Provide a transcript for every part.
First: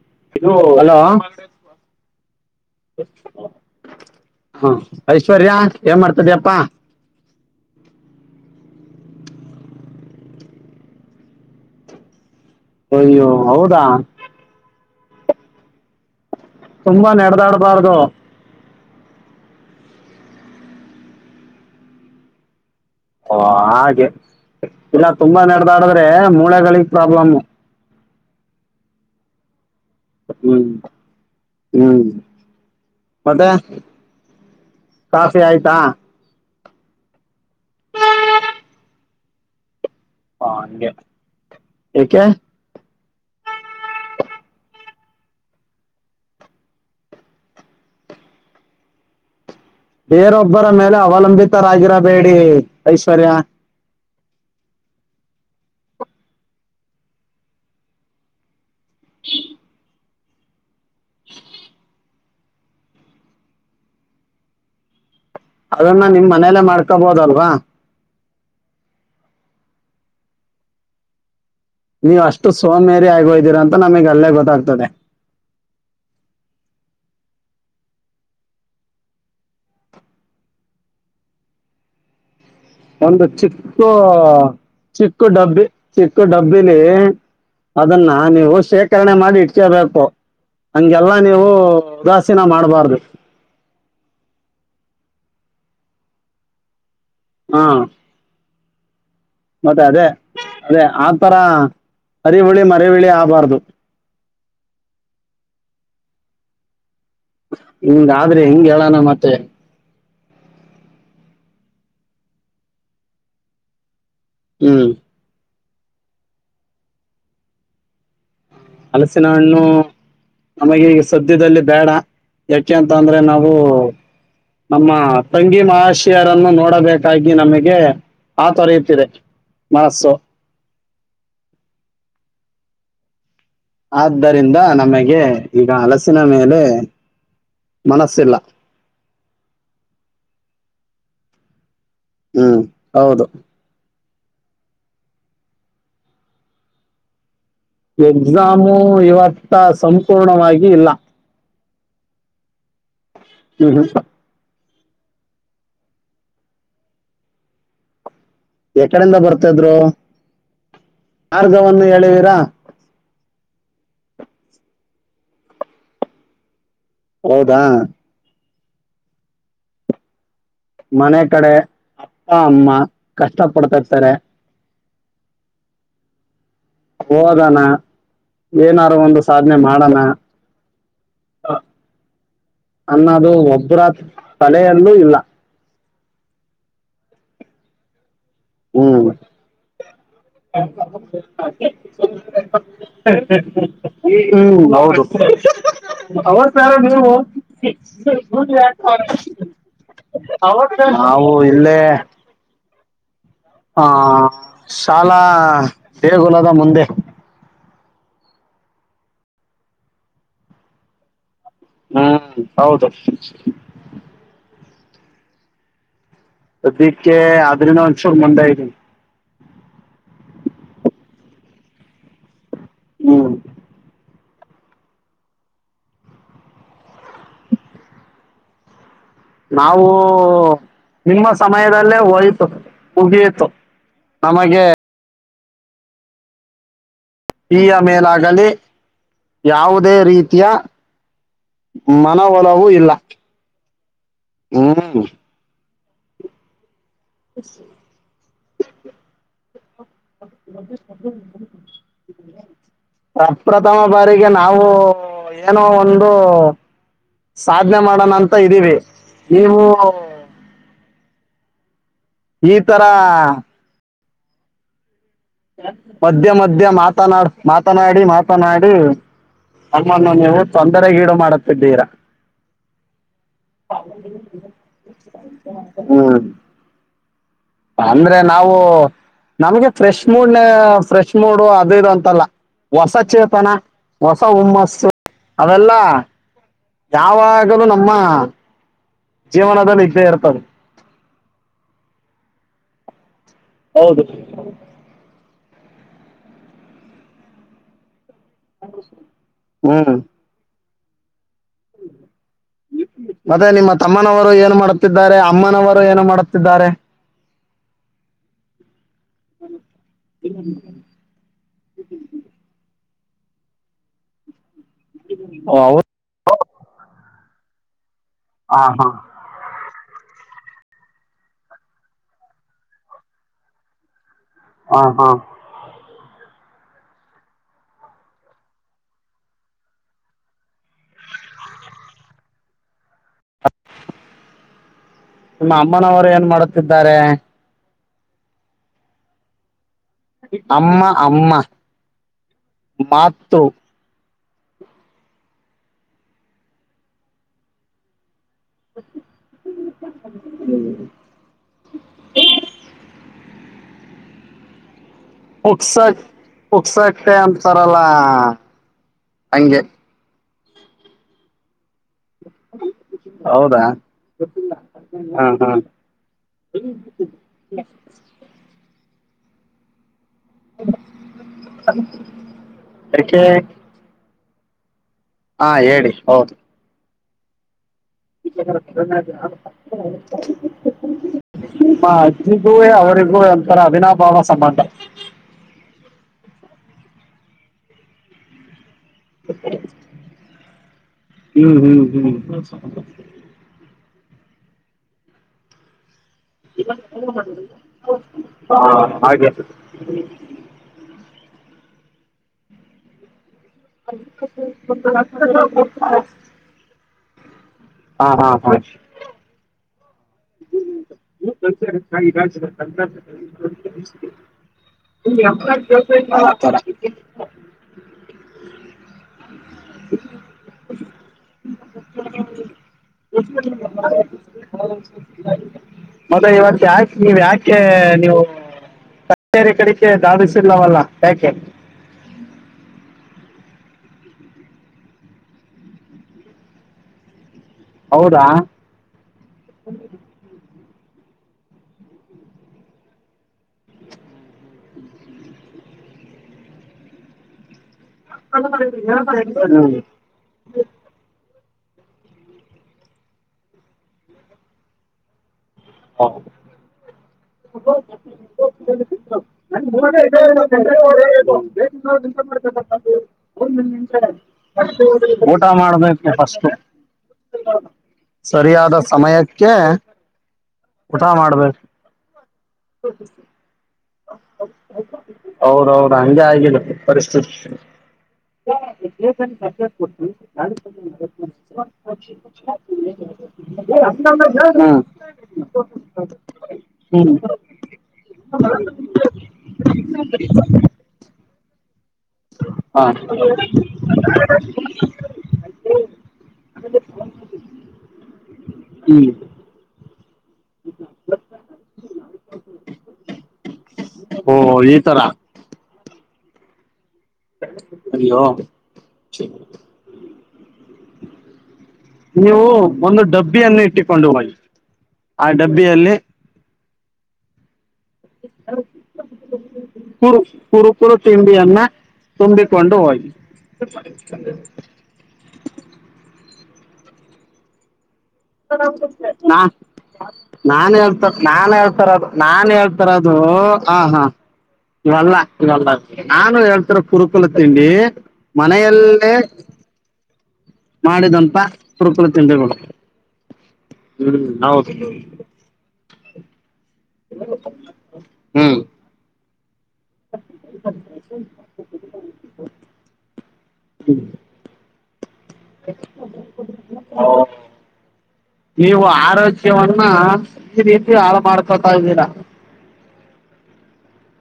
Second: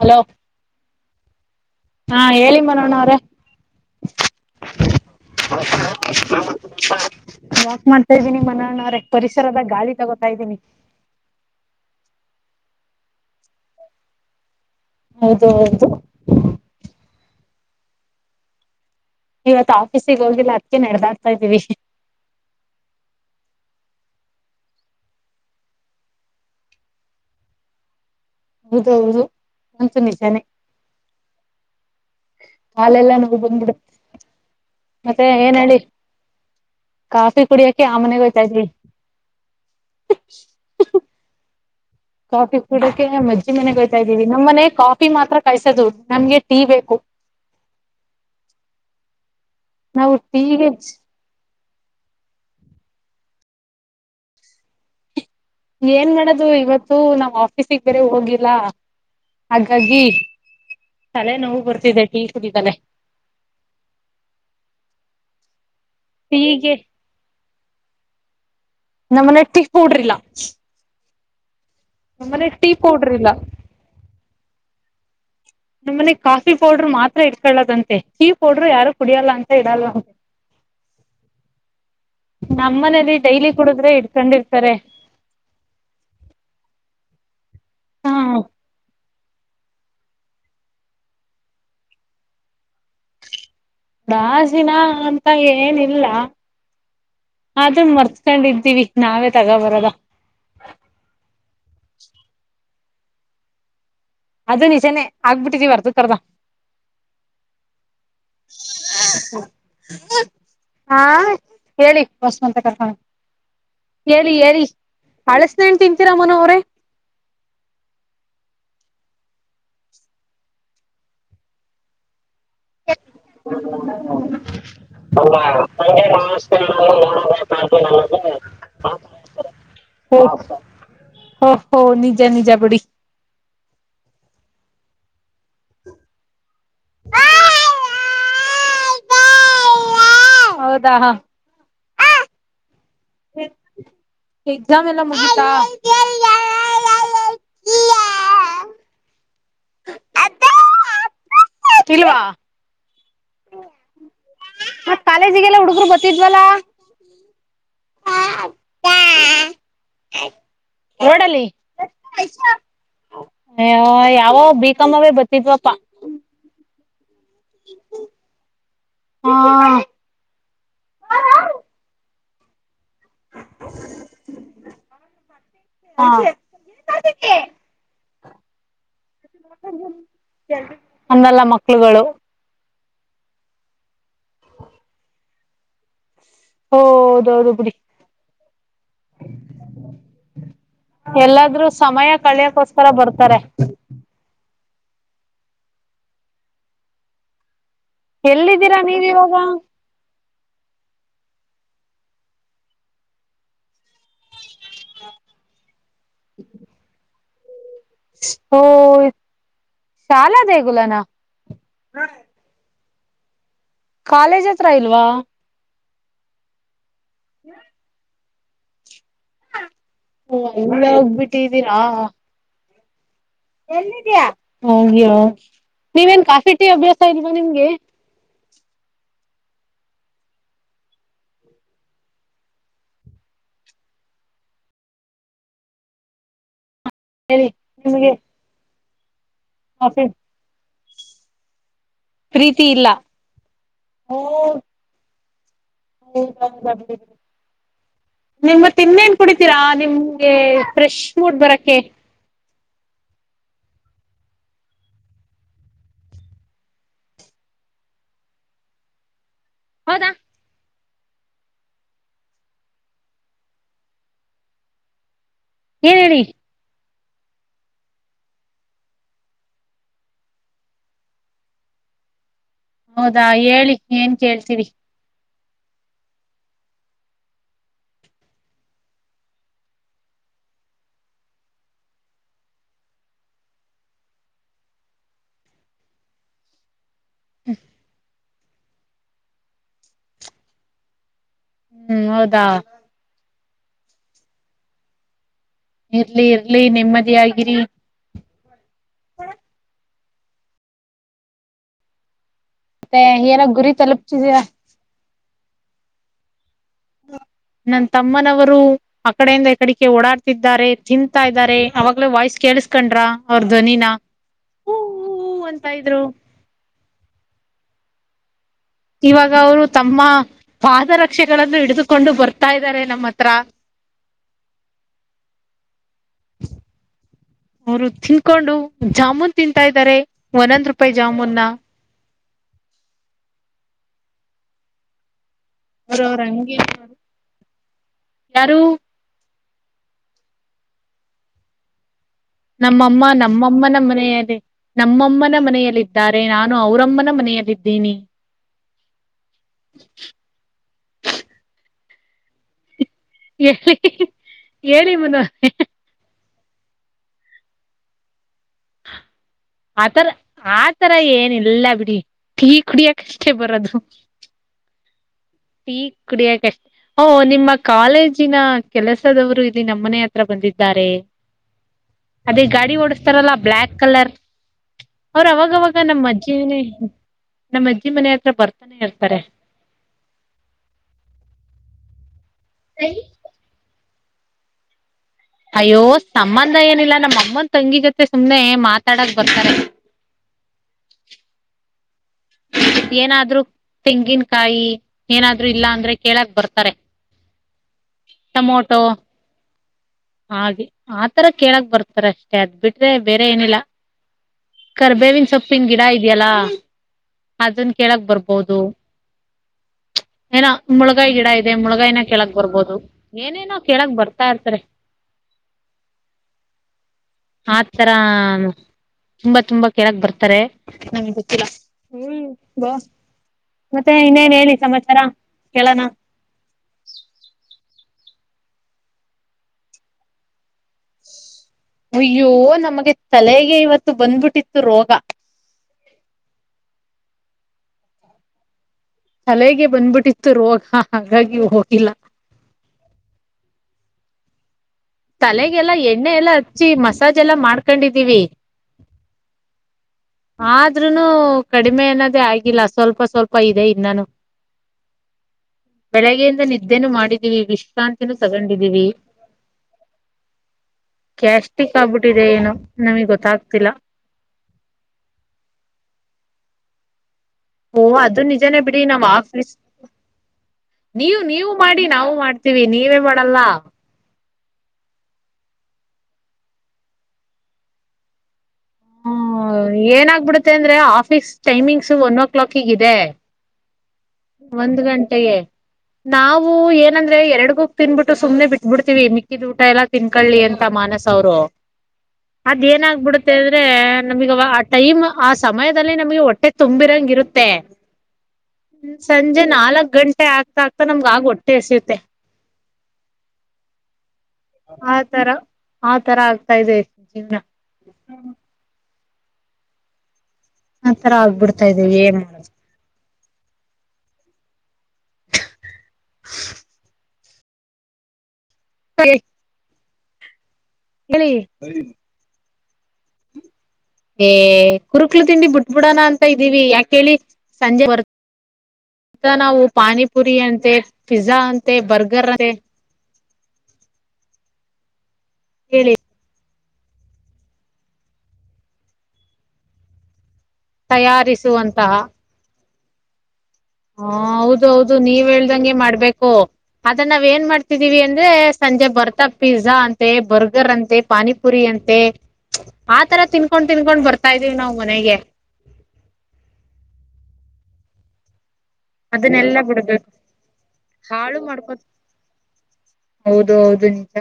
Hello ಇದು ಹೊಲ. ಹಾ ಹೇಳಿ ಮನು ಅಣ್ಣ ಅವ್ರೆ. [inaudible] ಐಶ್ವರ್ಯ ಏನ್ ಮಾಡ್ತಿದ್ಯಪ್ಪಾ ವಾಕ್ ಮಾಡ್ತಾ ಇದೀನಿ ಮನು ಅಣ್ಣ ಅವ್ರೆ. ಪರಿಸರದಗಾಳಿ ತಗೋತಾ ಇದ್ದೀನಿ. ಅಯ್ಯೋ! ಹೌದಾ- ಹೌದು, ಹೌದು ತುಂಬಾ ನೆಡದಾಡಬಾರ್ದು. ಇವತ್ ಆಫೀಸಿಗೆ ಹೋಗಲ್ಲ ಅದಕ ನಡೆದಾಡ್ತಾ ಇದ್ದೀವಿ. ಓ, ಹಾಗೆ ಇಲ್ಲ ತುಂಬಾ ನಡೆದಾಡಿದ್ರೆ ಮೂಳೆಗಳಿಗೆ ಪ್ರಾಬ್ಲಮ್ಮು. ಹೌದೌದು, ಅಂತುನಿಜಾನೆ. ಹ್ಮ್ ಹ್ಮ್ ಕಾಲೆಲ್ಲ ನೋ ಮತ್ತೆ ಬಂದ್ಬಿದೆ. ಮತ್ತೆ ಕಾಫಿ ಏನ್ ಆಯ್ತಾ ಹೇಳಿ- ಕಾಫಿ ಕುಡಿಯಕೆ ಆಮನೆಗೆ ಹೋಯ್ತ ಇದೀನಿ. ಹಾ [inaudible] ಕಾಫಿ ಕೂಡ [unintelligible] ಅಜ್ಜಿ ಮನೆ ಹೋಯ್ತಾ ಇದ್ದೀವಿ. ನಮ್ಮ್ ಮನೆ ಕಾಫಿ ಮಾತ್ರ ಕಾಯಸೋದು ನಮ್ಗೆ ಟೀ ಬೇಕು. [inaudible] ನಾವು ಬೇರೊಬ್ಬರ ಟೀಗೆ ಮೇಲೆ ಅವಲಂಬಿತರಾಗಿರಬೇಡಿ ಐಶ್ವರ್ಯ. ಏನ್ ಮಾಡದು ಇವತ್ತು ನಾವ್ ಆಫೀಸಿಗೆ ಬೇರೆ ಹೋಗಿಲ್ಲ. ಹಾಗಾಗಿ- ತಲೆ ನೋವು ಬರ್ತಿದ್ದೆ ಟೀ ಕುಡಿದಲೆ. ಅದನ್ನ ನಿಮ್ ಮನೇಲ್ಲ ಟೀಗೆ ಮಾಡ್ಕೊಬೋದಲ್ವಾ., ನಮ್ಮನಟ್ಟಗ್ ಪೂಡ್ರಿಲ್ಲ [unintelligible] ನೀವ ಅಷ್ಟು ಸೋಮೇರಿ ಪೌಡ್ರ್ ಇಲ್ಲ ಆಗೋಗಿದೀರಾ ಅಂತ ನಮಗ್ ಅಲ್ಲೇ ಗೊತ್ತಾಗ್ತದೆ. ನಮ್ಮನೆ ಕಾಫಿ ಪೌಡರ್ ಮಾತ್ರ ಇಟ್ಕೊಳ್ಳದಂತೆ. ಟೀ ಪೌಡ್ರ ಯಾರು ಕುಡಿಯಲ್ಲ ಅಂತ ಇಡಲ್ ಹ [inaudible] ನಮ್ಮನೇಲಿ ಒಂದು ಡೈಲಿ ಚಿಕ್ಕ, ಕುಡುದ್ರೆ ಇಡ್ಕೊಂಡಿರ್ತಾರೆ ಚಿಕ್ಕ ಡಬ್ಬಿ -ಚಿಕ್ಕ ಡಬ್ಬಲಿ ಅದನ್ನ ಹಾ ನೀವು ಶೇಖರಣೆ ಮಾಡಿ- ಇ ಬೇಕು ಹಂಗೆಲ್ಲಾ ನೀವು ಉದಾಸೀನ ಮಾಡಬಾರ್ದು. ಉದಾಸಿನ ಅಂತ ಏನಿಲ್ಲ. ಹಾ ಅದನ್ ಮರ್ತ್ಕೊಂಡಿದ್ದೀವಿ ನಾವೇ ತಗೋ ಮತ್ತೆ ಬರದ. ಅದೇ ಅದೇ ಆತರ ಹರಿಹುಳಿ, ಮರಿ ಹುಳಿ ಆಗಬಾರ್ದು. ಅದು ನಿಜಾನೇ ಆಗ್ಬಿಟ್ಟಿದೀವಿ ಅರ್ದ -ಮರ್ದ ಹಿಂಗಾದ್ರೆ ಹೆಂಗ ಹೇಳಣ ಮತ್ತೆ, ಹಾ, ಹೇಳಿ ಬಸ್ಮಂತ ಕರ್ಕೊಂಡ [unintelligible] ಹೇಳಿ ಹ್ಮ್ -ಹೇಳಿಅಳಸನಣು ತಿಂತೀರ ಮನು ಅವ್ರೇ, ಹಲಸಿನ ಹಣ್ಣು ನಮಗೆ ಈಗ ಸದ್ಯದಲ್ಲಿ ಬೇಡ. ಯಾಕೆಂತಂದ್ರೆ ನಾವು ನಮ್ಮ ತಂಗಿ ಮಹಾಶಿಯರನ್ನು ನೋಡಬೇಕಾಗಿ., - ನಮಗೆಆ ತುರೆಯುತ್ತಿದೆ. ಹ ಹ, ಓಹೋ ನಿಜ- ನಿಜ ಬಿಡಿ. ಆದ್ದರಿಂದ ನಮಗೆ ಈಗ ಹಲಸಿನ ಮೇಲೆ ಮನಸ್ಸಿಲ್ಲ [inaudible] ಹೌದಾ, ಹ ಹ್ಮ್, ಹೌದು ಎಕ್ಸಾಮ್ ಎಲ್ಲ ಮಾಗೀತಾ, ಎಕ್ಸಾಮು ಇವತ್ತ ಸಂಪೂರ್ಣವಾಗಿ ಇಲ್ಲ. ತಿರಿವಾ [unintelligible] ಹ್ಮ್ ಹ್ಮ [inaudible] ಮತ್ತಕಾಲೇಜಿಗೆಲ್ಲ ಹುಡುಗರು ಬರ್ತಿದ್ವಲ್ಲಾ. ಎಕಡಿಂದ ಬರ್ತದ್ರು ರೋಡಲ್ಲಿ ಮಾರ್ಗವನ್ನು ಹೇಳಿವೀರಾ. ಅಯ್ಯೋ, ಯಾವೋ ಬಿಕಾಮಾವೇ ಬರ್ತಿದ್ವಪಾ. ಹೌದಾ, ಹಾ,, ಮನೆ ಕಡೆ ಅಪ್ಪ ಅಮ್ಮ ಕಷ್ಟ ಪಡ್ತೀರ್ತಾರೆ. ಹಾ [inaudible] ಹೋಗಣ ಏನಾರು ಒಂದು ಸಾಧನೆ ಮಾಡಣ ಅಂದಲ್ಲ ಮಕ್ಳುಗಳು ಅನ್ನದು ಒಬ್ಬರ ತಲೆಯಲ್ಲೂ ಇಲ್ಲ ಹಓೌದೌದು ಬಿುಡಿ ಹ್ಮ್ ಎಲ್ಲಾದ್ರೂ ಸಮಯ ಕಳಿಯಕ್ಕೋಸ್ಕರ ಬರ್ತಾರೆ ಹ್ಮ್ ಹೌದು ಅವ ಪಾರ ನೀವು ಸಿ ಗು ಎಲ್ಲಿದ್ದೀರಾ ನೀವ್ ಇವಾಗ ಕ ಹಾವು ಇಲ್ಲೇ ಹ ಶಾಲಾ ದೇಗುಲದ ಮುಂದೆ ಹ ಶಾಲ ದ ಕುುಲನಾ ಹ್ಮ್ ಹೌದು ಕಾಲೇಜ್ ಹತ್ರ ಇಲ್ವಾ ಪ್ರದಕ್ಕೆ ಅದನ ಮನುಷುರ್ಮಟಾಯ ಹ ಇಲ್ಲೆ ಹೋಗಬಿಟ್ಟಿದ್ದೀರಾ ಹ್ಮ್ ಎಲ್ಲ ಹೋಗ್ಯ ನೀವೇನ್ ಕಾಫಿ ಟೀ ಅಭ್ಯಾಸ ಇದೀವಾ ನಿಮ್ಗೆ ನಾವು ನಿಮ್ಮ ಸಮಯದಲ್ಲೇ ಹೋಯ್ತು ಉಗಿಯತು ನಮಗೆ ಹೇಳಿ ಈಯ ನಿಮ್ಗೆ ಮೇಲಾಗಲಿ ಯಾವುದೇ ಕಾಫಿ ರೀತಿಯ ಮನವಲವೂ ಇಲ್ಲ ಹ್ ಹ್ಮ್ ಹೌದ ಹೌದೌದು ಹ ನಿಮ್ ಇನ್ನೇನ್ ಕುಡಿತೀರಾ ನಿಮ್ಗೆ ಫ್ರೆಶ್ ಮೂಡ್ ಬರಕೆ ಪ್ರಪ್ರಥಮ ಬಾರಿಗೆ ನಾವು ಏನೋ ಒಂದು ಸಾಧನೆ ಮಾಡೋಣ ಅಂತ ಇದ್ದೀವಿ ನೀವು ಹೌದಾ ಈ ತರ ಏನ್ ಹೇಳಿ ಮಧ್ಯ ಮಧ್ಯ ಮಾತನಾಡ್ ಮಾತನಾಡಿ ಮಾತನಾಡಿ ಅಮ್ಮನ್ನು ನೀವು ತೊಂದರೆಗೀಡು ಮಾಡುತ್ತಿದ್ದೀರಾ ಹೌದಾ ಹೇಳಿ ಏನ್ ಕೇಳ್ತೀವಿ ಹ್ಮ್ ಅಂದ್ರೆ ನಾವು ನಮ್ಗೆ ಫ್ರೆಶ್ ಮೂಡ್ನ ಫ್ರೆಶ್ ಮೂಡ್ ಅದು ಇದು ಅಂತಲ್ಲ ಹೊಸ ಚೇತನ ಹೊಸ ಹುಮ್ಮಸ್ಸು ಅವೆಲ್ಲಾ ಯಾವಾಗಲೂ ನಮ್ಮ ಜೀವನದಲ್ಲಿ ಇಗ್ದೇ ಇರ್ತದೆ ಹ್ಮ್ ಹೌದಾ ಹೌದು ಇರ್ಲಿ ಇರ್ಲಿ ನೆಮ್ಮದಿ ಆಗಿರಿ ಹ್ಮ್ ಏನೋ ಮತ್ತೆ ನಿಮ್ಮ ಗುರಿ ತಮ್ಮನವರು ತಲುಪ್ತಿದೀರಾ ಏನ್ ಮಾಡುತ್ತಿದ್ದಾರೆ ಅಮ್ಮನವರು ಏನು ಮಾಡುತ್ತಿದ್ದಾರೆ ನನ್ ತಮ್ಮನವರು ಆಕಡೆಯಿಂದ ಎಕಡಿಕ ಓಡಾಡ್ತಿದ್ದಾರೆ ತಿಂತಂತಾ ಇದ್ದಾರೆ ಅವಾಗ್ಲೇ ವಾಯ್ಸ್ ಕೇಳ ಕೊಂಡ್ರಾ ಅವ್ರ ಧ್ವನಿನ ಹೂ ಹೂ ಹ ಅಂತ ಅವ ಇದ್ರು ಇವಾಗ ಅವರು ತಮ್ಮ ಪಾದರಕ್ಷೆಗಳನ್ನು ಹಿಡಿದುಕೊಂಡು ಬರ್ತಾ ಇದ್ದಾರೆ ನಮ್ಮ ಹತ್ರ ಹಾ ಹಾ ಅವರು ತಿನ್ಕೊಂಡು ಜಾಮೂನ್ ತಿಂತಾ ಇದ್ದಾರೆ ಒಂದೊಂದ್ ರೂಪಾಯಿ ಜಾಮೂನ್ ನಿಮ್ಮ ಅಮ್ಮನವರು ಅವ್ರವ್ರ ಏನ್ ಹಂಗೆ ಮಾಡುತ್ತಿದ್ದಾರೆ ಯಾರು ಅಮ್ಮ ಅಮ್ಮ ನಮ್ಮಮ್ಮ ಮಾತು ನಮ್ಮಮ್ಮ ನಮ್ಮ ಮನೆಯಲ್ಲಿ. ನಮ್ಮಮ್ಮನ ಮನೆಯಲ್ಲಿದ್ದಾರೆ ನಾನು ಅವರಮ್ಮನ ಮನೆಯಲ್ಲಿದ್ದೀನಿ. [inaudible] ಹಾ ಹಾ ಹೆ ಪ್ರಕ್ಸ ಪ್ರಕ್ಸಟೆ ಅಂತಾರಲ್ಲ. ಹಂಗೆ ಅತರ ಆತರ ಏನಿಲ್ಲ ಬಿ ಡಿ ಟೀ ಕುಡ್ಯಕ್ ಅಷ್ಟೇ ಹೌದಾ ಬರದು. ಹಾ ಹಾ ಟೀ ಕುಡಿಯಕಷ್ಟೆ ಓ ನಿಮ್ಮ ಕಾಲೇಜಿನ ಕೆಲಸದವ್ರು ಇಲ್ಲಿ ನಮ್ಮನೆ ಹತ್ರ ಬಂದಿದ್ದಾರೆ ಅದೇ ಗಾಡಿ ಯಾಕೆ ಓಡಸ್ತಾರಲ್ಲ ಬ್ಲ್ಯಾಕ್ ಕಲರ್. ಅವ್ರ ಹಾ ಅವಾಗವಾಗ ಹೇಳಿ ನಮ್ಮ್ ಅಜ್ಜಿನಿ ನಮ್ಮಜ್ಜಿ. [unintelligible] ನಿಮ್ಮಾ ಅಜ್ಜಿಗೂವೆ ಅವರಿಗೂ ಒಂಥರ ಅವಿನಾಭಾವ ಸಂಬಂಧ. ಅಯ್ಯೋ ಸಂಬಂಧ ಏನಿಲ್ಲ ನಮ್ಮ ಅಮ್ಮನ್ ತಂಗಿ ಜೊತೆ ಸುಮ್ನೆ ಮಾತ್ ತಡಕ್ ಬರ್ತಾರೆ. ಹ್ಮ್ ಹ್ಮ್ ಹ್ಮ್ ಏನಾದ್ರು ತೆಂಗಿನಕಾಯಿ ಏನಾದ್ರು ಇಲ್ಲ ಅಂದ್ರೆ. ಕೇಳಕ್ ಬರ್ತಾರೆ ಹಾ ಟೊಮೊಟೊ ಹಾಗೆ ಹಾಗೆ ಆತರ ಕೇಳಕ್ ಬರ್ತಾರಷ್ಟೇ ಅದ್ ಬಿಟ್ರೆ ಬೇ ಏನಿಲ್ಲ ಕರ್ಬೇವಿನ ಸೊಪ್ಪಿನ್ ಗಿಡ ಇದ್ಯಲ್ಲಾ. ಅದನ್ ಕೇಳಕ್ ಹಾ ಹಾ ಹಾ ಬರ್ಬೋದು. [unintelligible] ಏನೋ ಮುಳಗಾಯಿ ಗಿಡ ಇದೆ ಮುಳಗಾಯಿನ ಕೇಳಕ್ ಬರ್ಬೋದು ಏನೇನೋ ಕೇಳಕ್ ಬರ್ತಾ ಇರ್ತಾರೆ [unintelligible] ಆತರ ಆತರ ತುಂಬಾ ತುಂಬಾ ಕೇಳಕ್ ಬರ್ತಾರೆ ನಿಮ್ಗ ಗೊತ್ತಿಲ್ಲ. ಮತ್ತೆ ಇನ್ನೇನ್ ಹೇಳಿ ಸಮಾಚಾರ. ಕೇಳೋಣ ಮತ್ತೆ ಇವತ್ ಯಾಕೆ ನೀವ್ ಯಾಕೆ. ನೀವು ಕಚೇರಿ ಕಡೆಗೆ ಧಾವಿಸಿಲ್ಲವಲ್ಲ ಯಾಕೆ. ಅಯ್ಯೋ ನಮ್ಗೆ ತಲೆಗೆ ಇವತ್ತು ಬಂದ್ಬಿಟ್ಟಿತ್ತು ರೋಗ. [unintelligible] ಹೌದಾ ತಲೆಗೆ ಬಂದ್ಬಿಟ್ಟಿತ್ತು ರೋಗ ಹಾಗಾಗಿ ಹೋಗಿಲ್ಲ. ತಲೆಗೆಲ್ಲಾ ಎಣ್ಣೆ ಎಲ್ಲಾ ಹಚ್ಚಿ ಮಸಾಜ್ ಮಾಡ್ - - [unintelligible] ಹು ಆದ್ರೂನು ಕಡಿಮೆ ಅನ್ನದೇ ಆಗಿಲ್ಲ ಸ್ವಲ್ಪ ಸ್ವಲ್ಪ ಇದೆ ಇನ್ನಾನು. [unintelligible] ಬೆಳಗ್ಗೆಯಿಂದ ನಿದ್ದೆನು ಮಾಡಿದೀವಿ ವಿಶ್ರಾಂತಿನೂ ತಗೊಂಡಿದೀವಿ ಗ್ಯಾಸ್ಟ್ರಿಕ್ ಆಗ್ಬಿಟ್ಟಿದೆ ಏನೋ ನಮಗ್ ಗೊತ್ತಾಗ್ತಿಲ್ಲ [unintelligible] ಊಟ ಮಾಡ್ಬೇಕು ಫಸ್ಟು. ಓ ಅದು ನಿಜಾನೇ ಸರಿಯಾದ ಸಮಯಕ್ಕೆ ಊಟ ನೀವ್ ನೀವು ಮಾಡ್ಬೇಕು ಮಾಡಿ ನಾವು ಮಾಡ್ತೀವಿ ನೀವೇ ಮಾಡಲ್ಲ. ಹೌದೌದ್ ಅಂಗೆ ಆಗಿದೆ ಪರಿಸ್ಥಿತಿ. ಹ ಏನಾಗ್ಬಿಡುತ್ತೆ ಅಂದ್ರೆ ಆಫೀಸ್ ಟೈಮಿಂಗ್ಸ್ ಒನ್ ಓ ಕ್ಲಾಕಿಗೆ ಇದೆ [unintelligible] ಒಂದ್ ಗಂಟೆಗೆ ನಾವು ಹ್ಮ್ ಹ್ಮ್ ಏನಂದ್ರೆ ಎರಡ್ ಗುಕ್ ತಿನ್ಬಿಟ್ಟು ಸುಮ್ನೆ ಬಿಟ್ಬಿಡ್ ತಿವಿ ಮಿಕ್ಕಿದ್ ಊಟ ಎಲ್ಲಾ ತಿನ್ಕೊಳ್ಳಿ ಅಂತ ಮಾನಸ ಅವ್ರು. [inaudible] ಅದೆನಾಗ್ ಆಗ್ಬಿಡುತ್ತೆ ಅಂದ್ರೆ ನಮಿಗ್ ಆ ಟೈಮ್ ಆ ಸಮಯದಲ್ಲಿ ನಮಗೆ ಹೊಟ್ಟೆ ತುಂಬಿರಂಗ ಇರುತ್ತೆ. [unintelligible] [inaudible] ಸಂಜೆ ನಾಲ್ಕ್ ಗಂಟೆ ಆಗ್ತಾ ಆಗ್ತಾ ನಮ್ಗ ಆಗ ಹೊಟ್ಟೆ ಎಸಿಯುತ್ತೆ ಓ ಈತರ ಆ ತರ ಆಗ್ತಾ ಇದೆ ಜೀವನ ಅರಿೋ ಆ ತರ ಆಗ್ಬಿಡ್ತ ನೀವು ಒಂದು ಡಬ್ಬಿಯನ್ನು ಇಟ್ಟಕೊಂಡು ಹೋಗಿ ಆ ಡಬ್ಬಿಯಲ್ಲಿ ೆ ಸರಿ ಕುರು ಕುರುಕುರು ತಿಂಡಿಯನ್ನ ತುಂಬಿಕೊಂಡು ಹೋಗಿ ಏ ಕುರುಕ್ಲು ತಿಂಡಿ ಬಿಟ್ಬಿಡೋಣ ಅಂತ ಇದ್ದೀವಿ ಯಾಕೇಳಿ ಸಂಜೆ ಬರ್ ನಾ ಪಾನಿಪುರಿ ಅಂತೆ ನಾನನ್ ಹೇಳ್ತ ಪಿಜ್ಜಾ ನಾನ್ ಅಂತೆ ಹೇಳ್ತಾರದು ಬರ್ಗರ್ ಅಂತೆ ನಾನ್ ಹೇಳ್ತಾರದು ಹ ಹಾ ಇವಲ್ಲ ಇವಲ್ಲ ಹೇಳಿ ನಾನು ಹೇ ಕುುರುಕಲ ತಿಂಡಿ ಮನೆಯಲ್ಲೇ ಮಾಡಿದ್ಂಂತ ತಯಾರಿಸುವಂತಹ ಕುುರುಕರು ತಿಂಡಿಗಳು ಹಾ ಹೌದು ಹೌದು ನೀವ್ ಹೇಳ್ದಂಗೆ ಮಾಡ್ಬೇಕು ಅದ ನಾವ್ ಏನ್ ಮಾಡ್ತಿದೀವಿ ಅಂದ್ರೆ ಹ್ಮ್ ಸಂಜೆ ಬರ್ತ ಪಿಜಜಾ ಅಂತೆ ಬರ್ಗರ್ ಅಂತೆ ಪಾನಿಪುರಿ ಅಂತೆ ಆ ತರ ತಿನ್ಕೊಂಡ್ ತಿನ್ಕೊಂಡ್ ಬರ್ತಾ್ದೀವಿ ನಾವು ಮನೆಗೆ ನೀವು ಅದನ್ನೆಲ್ಲಾ ಆರೋಗ್ಯವನ್ನ ಬಿಡ್ಬೇಕು ಈ ರೀತಿ ಹಾಳು ಮಾಡಾ್ಕೊತಾ ಇದ್ದೀರಾ ಹೌದು ಹೌದು ನಿಂತ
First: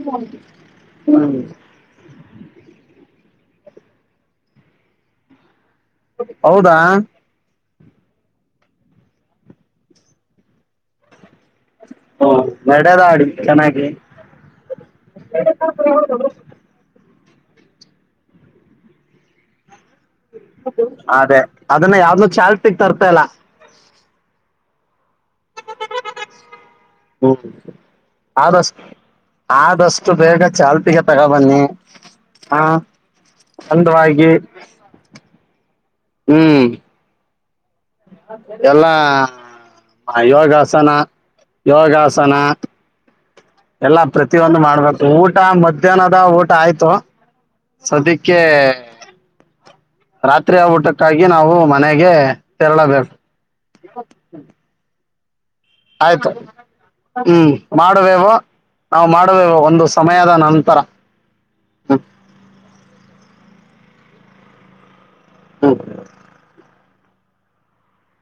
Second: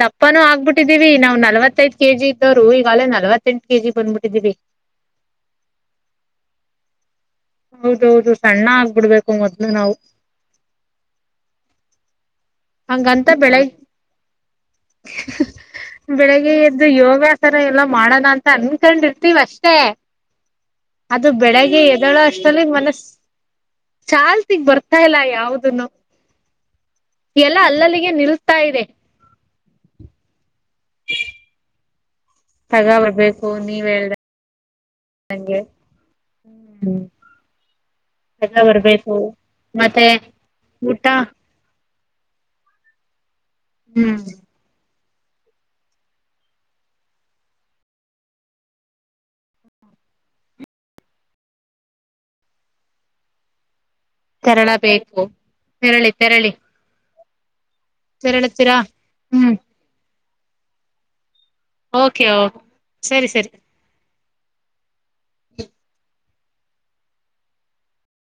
ದಪ್ಪನೂ ಆಗ್ಬಿಟ್ಟಿದ್ದೀವಿ ನಾವ್ ನಲವತ್ತೈದ್ ಕೆಜಿ ವರು ಈಗಾಗಲೇ ನಲ್ವತ್ತೆಂಟು ಕೆಜಿ ಬಂದ್ಬಿಟ್ಟಿದ್ದೀವಿ ಹೌದಾ ಹೌದೌದು ಸಣ್ಣ ಆಗ್ಬಿಡ್ಬೇಕು ಮೊದ್ಲು ನಾವು ಹಓ ನಡದ ಆಡಿ ಚೆನ್ನಾಗಿ ಬೆಳಗ್ಗೆ ಎದ್ದು ಯೋಗ ತರ ಎಲ್ಲ ಮಾಡೋಣ ಅಂತ ಅನ್ಕೊಂಡಿರ್ತೀವ ಅಷ್ಟೇ ಅದು ಅದೇ ಬೆಳಿಗ್ಗೆ ಅದನ್ನ ಎದೋಳು ಯಾವ್ದು ಅಷ್ಟಲ್ಲಿ ಚಾಲ್ತಿಗ್ ಮನಸ ತರ್ತಾ ಇಲ್ಲ ಚಾಲ್ಸಗ್ ಬರ್ತಾ ಇಲ್ಲ ಯಾವ್ದನು ಎಲ್ಲ ಹ್ಮ್ ಅಲ್ಲಲ್ಲಿಗೆ ನಿಲ್ತಾ ಆದಷ್ಟು ಇದೆ ಆದಷ್ಟು ಬೇಗ ಚಲ್ ತಗೋ ಬನ್ನಿ ಹ ಒಂದ ನಂಗೆ ಹ್ಮ್ ರಜಾ ಎಲ್ಲಾ ಬರ್ಬೇಕು ಮತ್ತೆ ಯೋಗಾಸನ ಊಟ ಯೋಗಾಸನ ಸನ್ನ ಎಲ್ಲಾ ಹ್ಮ್ ಪ್ರತಿಯೊಂದು ಮಾಡ್ಬೇಕು ಊಟ ಮಧ್ಯಾಹ್ನದ ಊಟ ಆಯ್ತು ಸದಕ್ಕೆ ರಾತ್ರಿ ಆ ಊಟಕ್ಕಾಗಿ ನಾವು ಮನೆಗೆ ತೆರಳಬೇಕು ತೆರಳ ಬು ತೆರಳಿ ಆಯ್ತು ತೆರಳಿ ಹ್ಮ್ ಮಾಡುವೇವ ತೆರಳುತ್ತೀರಾ ನಾವು ಮಾಡುವೆವ ಹ್ಮ್ ಒಂದು ಸಮಯದ ನಂತರ ಹ್ಮ್ ಓಕೆ ಸರಿ ಸರಿ ಹ ಹ್ಮ್